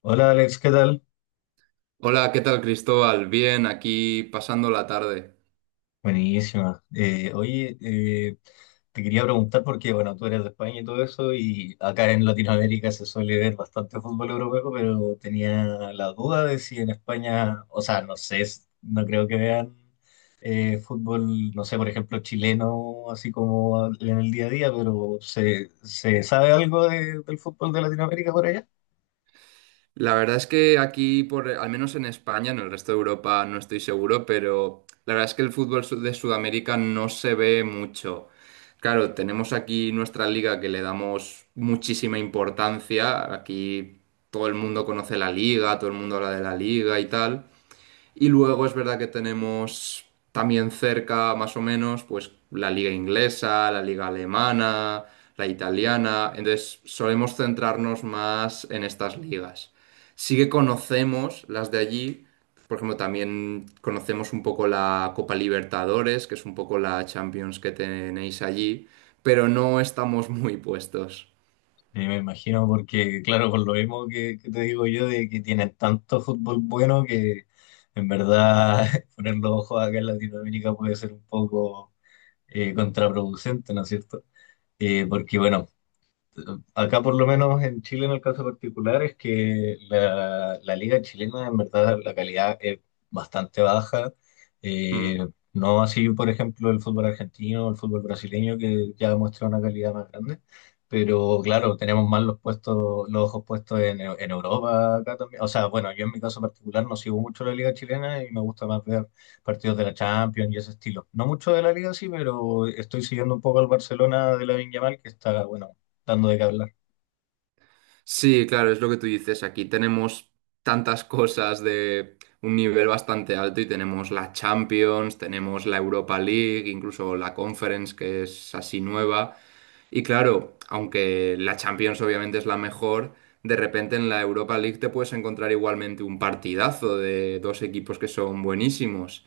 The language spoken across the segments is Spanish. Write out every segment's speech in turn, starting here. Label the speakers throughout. Speaker 1: Hola Alex, ¿qué tal?
Speaker 2: Hola, ¿qué tal, Cristóbal? Bien, aquí pasando la tarde.
Speaker 1: Buenísima. Te quería preguntar porque, bueno, tú eres de España y todo eso, y acá en Latinoamérica se suele ver bastante fútbol europeo, pero tenía la duda de si en España, o sea, no sé, no creo que vean fútbol, no sé, por ejemplo, chileno, así como en el día a día, pero ¿se sabe algo del fútbol de Latinoamérica por allá?
Speaker 2: La verdad es que aquí, por, al menos en España, en el resto de Europa no estoy seguro, pero la verdad es que el fútbol de Sudamérica no se ve mucho. Claro, tenemos aquí nuestra liga que le damos muchísima importancia. Aquí todo el mundo conoce la liga, todo el mundo habla de la liga y tal. Y luego es verdad que tenemos también cerca, más o menos, pues la liga inglesa, la liga alemana, la italiana. Entonces solemos centrarnos más en estas ligas. Sí que conocemos las de allí. Por ejemplo, también conocemos un poco la Copa Libertadores, que es un poco la Champions que tenéis allí, pero no estamos muy puestos.
Speaker 1: Y me imagino porque, claro, por lo mismo que te digo yo, de que tienen tanto fútbol bueno que en verdad poner los ojos acá en Latinoamérica puede ser un poco contraproducente, ¿no es cierto? Porque, bueno, acá por lo menos en Chile en el caso particular es que la liga chilena en verdad la calidad es bastante baja. Eh,
Speaker 2: Mm.
Speaker 1: no así por ejemplo el fútbol argentino o el fútbol brasileño que ya muestra una calidad más grande. Pero claro, tenemos más los puestos, los ojos puestos en Europa acá también. O sea, bueno, yo en mi caso particular no sigo mucho la liga chilena y me gusta más ver partidos de la Champions y ese estilo. No mucho de la liga sí, pero estoy siguiendo un poco al Barcelona de la Yamal que está, bueno, dando de qué hablar.
Speaker 2: Sí, claro, es lo que tú dices. Aquí tenemos tantas cosas de un nivel bastante alto y tenemos la Champions, tenemos la Europa League, incluso la Conference, que es así nueva. Y claro, aunque la Champions obviamente es la mejor, de repente en la Europa League te puedes encontrar igualmente un partidazo de dos equipos que son buenísimos.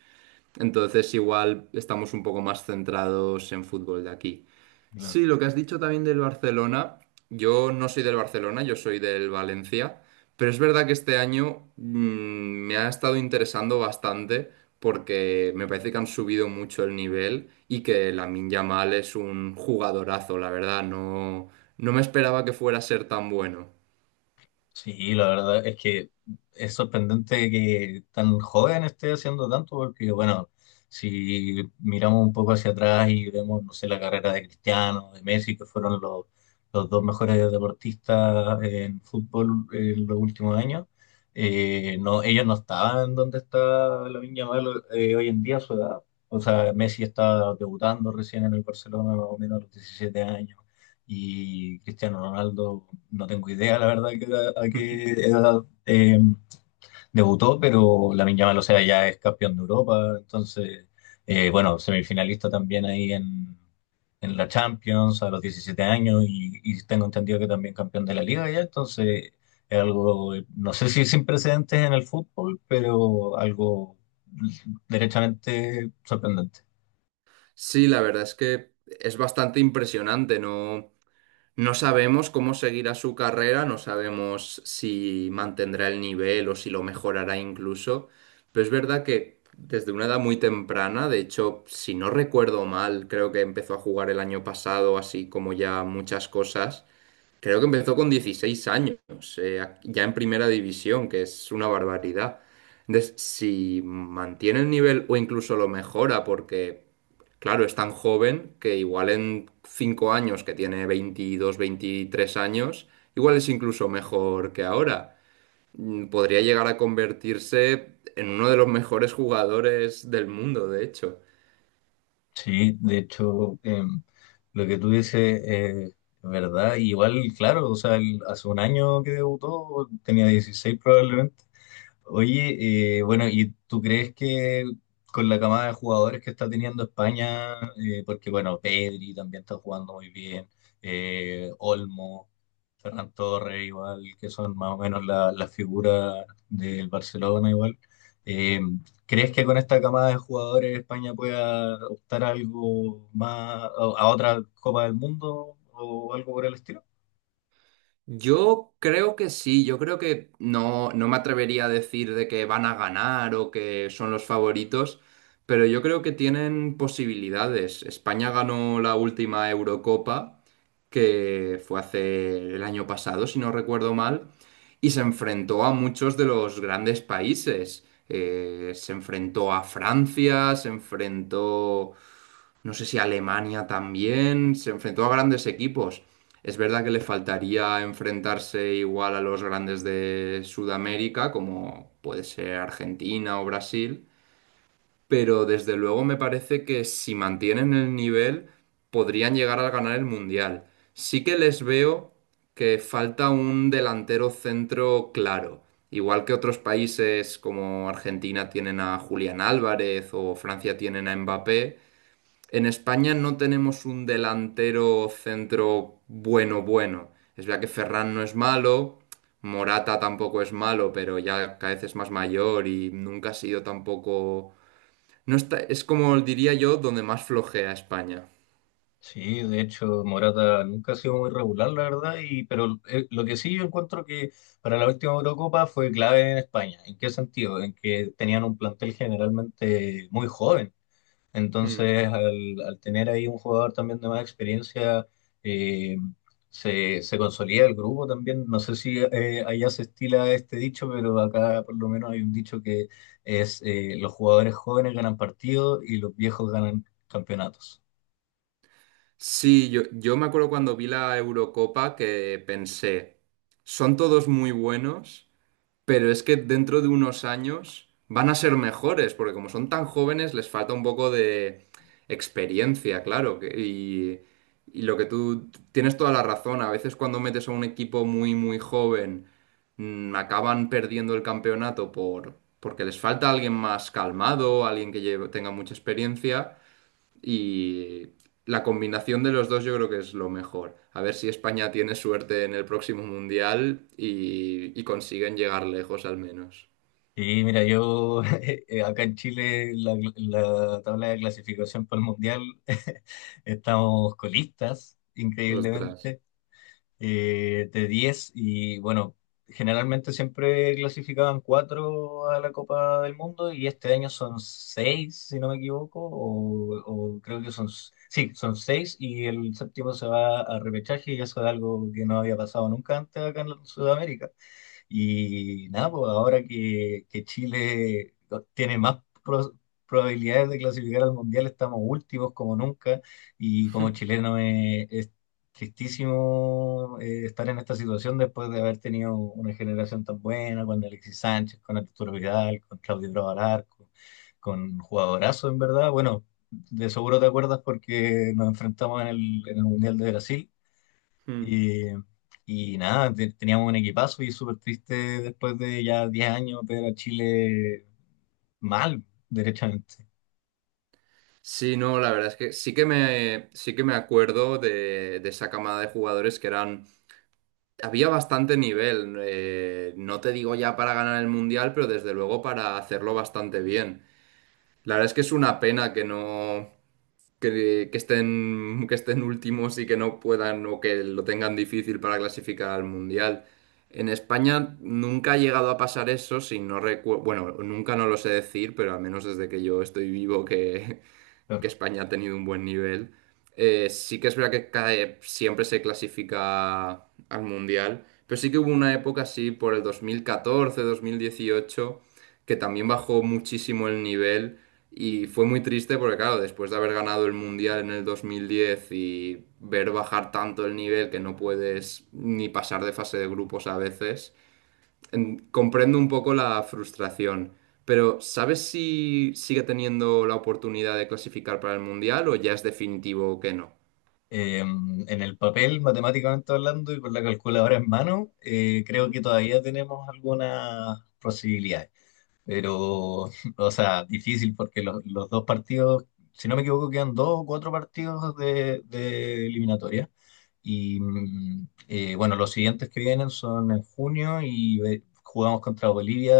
Speaker 2: Entonces igual estamos un poco más centrados en fútbol de aquí.
Speaker 1: Claro.
Speaker 2: Sí, lo que has dicho también del Barcelona, yo no soy del Barcelona, yo soy del Valencia, pero es verdad que este año me ha estado interesando bastante porque me parece que han subido mucho el nivel y que Lamine Yamal es un jugadorazo, la verdad, no, no me esperaba que fuera a ser tan bueno.
Speaker 1: Sí, la verdad es que es sorprendente que tan joven esté haciendo tanto, porque bueno, si miramos un poco hacia atrás y vemos, no sé, la carrera de Cristiano, de Messi, que fueron los dos mejores deportistas en fútbol en los últimos años, no, ellos no estaban donde está Lamine Yamal hoy en día a su edad. O sea, Messi estaba debutando recién en el Barcelona, más o menos a los 17 años. Y Cristiano Ronaldo, no tengo idea, la verdad, a qué edad debutó, pero la Yamal, o sea, ya es campeón de Europa, entonces, bueno, semifinalista también ahí en la Champions a los 17 años y tengo entendido que también campeón de la Liga ya, entonces es algo, no sé si sin precedentes en el fútbol, pero algo derechamente sorprendente.
Speaker 2: Sí, la verdad es que es bastante impresionante, ¿no? No sabemos cómo seguirá su carrera, no sabemos si mantendrá el nivel o si lo mejorará incluso, pero es verdad que desde una edad muy temprana, de hecho, si no recuerdo mal, creo que empezó a jugar el año pasado, así como ya muchas cosas. Creo que empezó con 16 años, ya en primera división, que es una barbaridad. Entonces, si mantiene el nivel o incluso lo mejora, porque, claro, es tan joven que igual en 5 años, que tiene 22, 23 años, igual es incluso mejor que ahora. Podría llegar a convertirse en uno de los mejores jugadores del mundo, de hecho.
Speaker 1: Sí, de hecho, lo que tú dices es verdad. Igual, claro, o sea, él hace un año que debutó, tenía 16 probablemente. Oye, bueno, ¿y tú crees que con la camada de jugadores que está teniendo España, porque bueno, Pedri también está jugando muy bien, Olmo, Ferran Torres, igual, que son más o menos las figuras del Barcelona, igual. Eh, ¿Crees que con esta camada de jugadores España pueda optar a algo más, a otra Copa del Mundo o algo por el estilo?
Speaker 2: Yo creo que sí, yo creo que no, no me atrevería a decir de que van a ganar o que son los favoritos, pero yo creo que tienen posibilidades. España ganó la última Eurocopa, que fue hace el año pasado, si no recuerdo mal, y se enfrentó a muchos de los grandes países. Se enfrentó a Francia, se enfrentó no sé si Alemania también, se enfrentó a grandes equipos. Es verdad que le faltaría enfrentarse igual a los grandes de Sudamérica, como puede ser Argentina o Brasil, pero desde luego me parece que si mantienen el nivel podrían llegar a ganar el Mundial. Sí que les veo que falta un delantero centro claro. Igual que otros países como Argentina tienen a Julián Álvarez o Francia tienen a Mbappé, en España no tenemos un delantero centro bueno, bueno. Es verdad que Ferran no es malo, Morata tampoco es malo, pero ya cada vez es más mayor y nunca ha sido tampoco... No está... Es como diría yo, donde más flojea España.
Speaker 1: Sí, de hecho, Morata nunca ha sido muy regular, la verdad, y, pero lo que sí yo encuentro que para la última Eurocopa fue clave en España. ¿En qué sentido? En que tenían un plantel generalmente muy joven.
Speaker 2: Mm.
Speaker 1: Entonces, al tener ahí un jugador también de más experiencia, eh, se consolida el grupo también. No sé si allá se estila este dicho, pero acá por lo menos hay un dicho que es los jugadores jóvenes ganan partidos y los viejos ganan campeonatos.
Speaker 2: Sí, yo me acuerdo cuando vi la Eurocopa que pensé, son todos muy buenos, pero es que dentro de unos años van a ser mejores, porque como son tan jóvenes, les falta un poco de experiencia, claro. Y lo que tú tienes toda la razón, a veces cuando metes a un equipo muy, muy joven, acaban perdiendo el campeonato porque les falta alguien más calmado, alguien que tenga mucha experiencia. Y la combinación de los dos yo creo que es lo mejor. A ver si España tiene suerte en el próximo mundial y consiguen llegar lejos al menos.
Speaker 1: Y mira, yo acá en Chile la tabla de clasificación para el Mundial estamos colistas,
Speaker 2: Ostras.
Speaker 1: increíblemente. De 10 y bueno, generalmente siempre clasificaban 4 a la Copa del Mundo y este año son 6 si no me equivoco, o creo que son, sí, son 6 y el séptimo se va a repechaje y eso es algo que no había pasado nunca antes acá en Sudamérica. Y nada, pues ahora que Chile tiene más probabilidades de clasificar al Mundial, estamos últimos como nunca y como chileno es tristísimo estar en esta situación después de haber tenido una generación tan buena con Alexis Sánchez, con Arturo Vidal, con Claudio Bravo Alarco, con jugadorazo en verdad. Bueno, de seguro te acuerdas porque nos enfrentamos en el Mundial de Brasil
Speaker 2: Hmm.
Speaker 1: eh, y nada, teníamos un equipazo y súper triste después de ya 10 años ver a Chile mal, derechamente.
Speaker 2: Sí, no, la verdad es que sí que me acuerdo de esa camada de jugadores que eran... Había bastante nivel, no te digo ya para ganar el mundial, pero desde luego para hacerlo bastante bien. La verdad es que es una pena que no, que estén últimos y que no puedan o que lo tengan difícil para clasificar al Mundial. En España nunca ha llegado a pasar eso, si no recuerdo, bueno, nunca no lo sé decir, pero al menos desde que yo estoy vivo que
Speaker 1: Claro.
Speaker 2: España ha tenido un buen nivel. Sí que es verdad que siempre se clasifica al Mundial, pero sí que hubo una época así por el 2014, 2018, que también bajó muchísimo el nivel y fue muy triste porque claro, después de haber ganado el Mundial en el 2010 y ver bajar tanto el nivel que no puedes ni pasar de fase de grupos a veces comprendo un poco la frustración, pero ¿sabes si sigue teniendo la oportunidad de clasificar para el Mundial o ya es definitivo que no?
Speaker 1: En el papel, matemáticamente hablando y con la calculadora en mano, creo que todavía tenemos algunas posibilidades. Pero, o sea, difícil porque los dos partidos, si no me equivoco, quedan dos o cuatro partidos de eliminatoria. Y bueno, los siguientes que vienen son en junio y jugamos contra Bolivia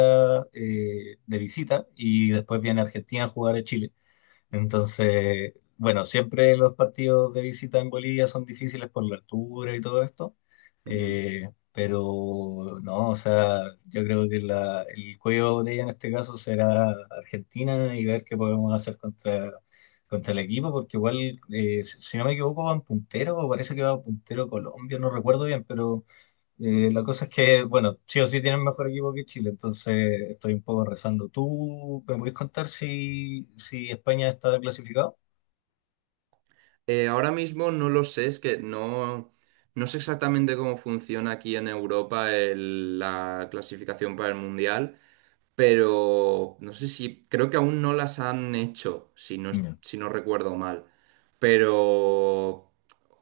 Speaker 1: de visita y después viene Argentina a jugar a Chile. Entonces, bueno, siempre los partidos de visita en Bolivia son difíciles por la altura y todo esto,
Speaker 2: Mm.
Speaker 1: pero no, o sea, yo creo que el cuello de botella en este caso será Argentina y ver qué podemos hacer contra el equipo, porque igual, si no me equivoco, van puntero, o parece que va puntero Colombia, no recuerdo bien, pero la cosa es que, bueno, sí o sí tienen mejor equipo que Chile, entonces estoy un poco rezando. ¿Tú me puedes contar si, si España está clasificado?
Speaker 2: Ahora mismo no lo sé, es que no, no sé exactamente cómo funciona aquí en Europa la clasificación para el Mundial. Pero no sé si, creo que aún no las han hecho, si no,
Speaker 1: Ya.
Speaker 2: si no recuerdo mal. Pero,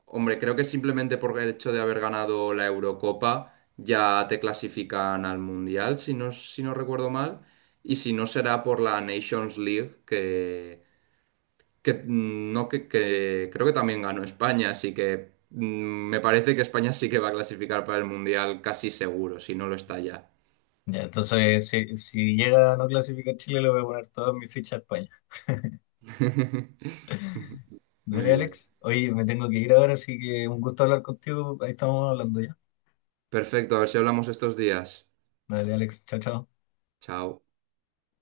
Speaker 2: hombre, creo que simplemente por el hecho de haber ganado la Eurocopa ya te clasifican al Mundial, si no, si no recuerdo mal. Y si no será por la Nations League, que, mm, no, que creo que también ganó España, así que me parece que España sí que va a clasificar para el Mundial casi seguro, si no lo está ya.
Speaker 1: Ya, entonces si, si llega a no clasificar Chile, le voy a poner todas mis fichas a España.
Speaker 2: Muy
Speaker 1: Dale,
Speaker 2: bien.
Speaker 1: Alex. Oye, me tengo que ir ahora, así que un gusto hablar contigo. Ahí estamos hablando ya.
Speaker 2: Perfecto, a ver si hablamos estos días.
Speaker 1: Dale, Alex. Chao, chao.
Speaker 2: Chao.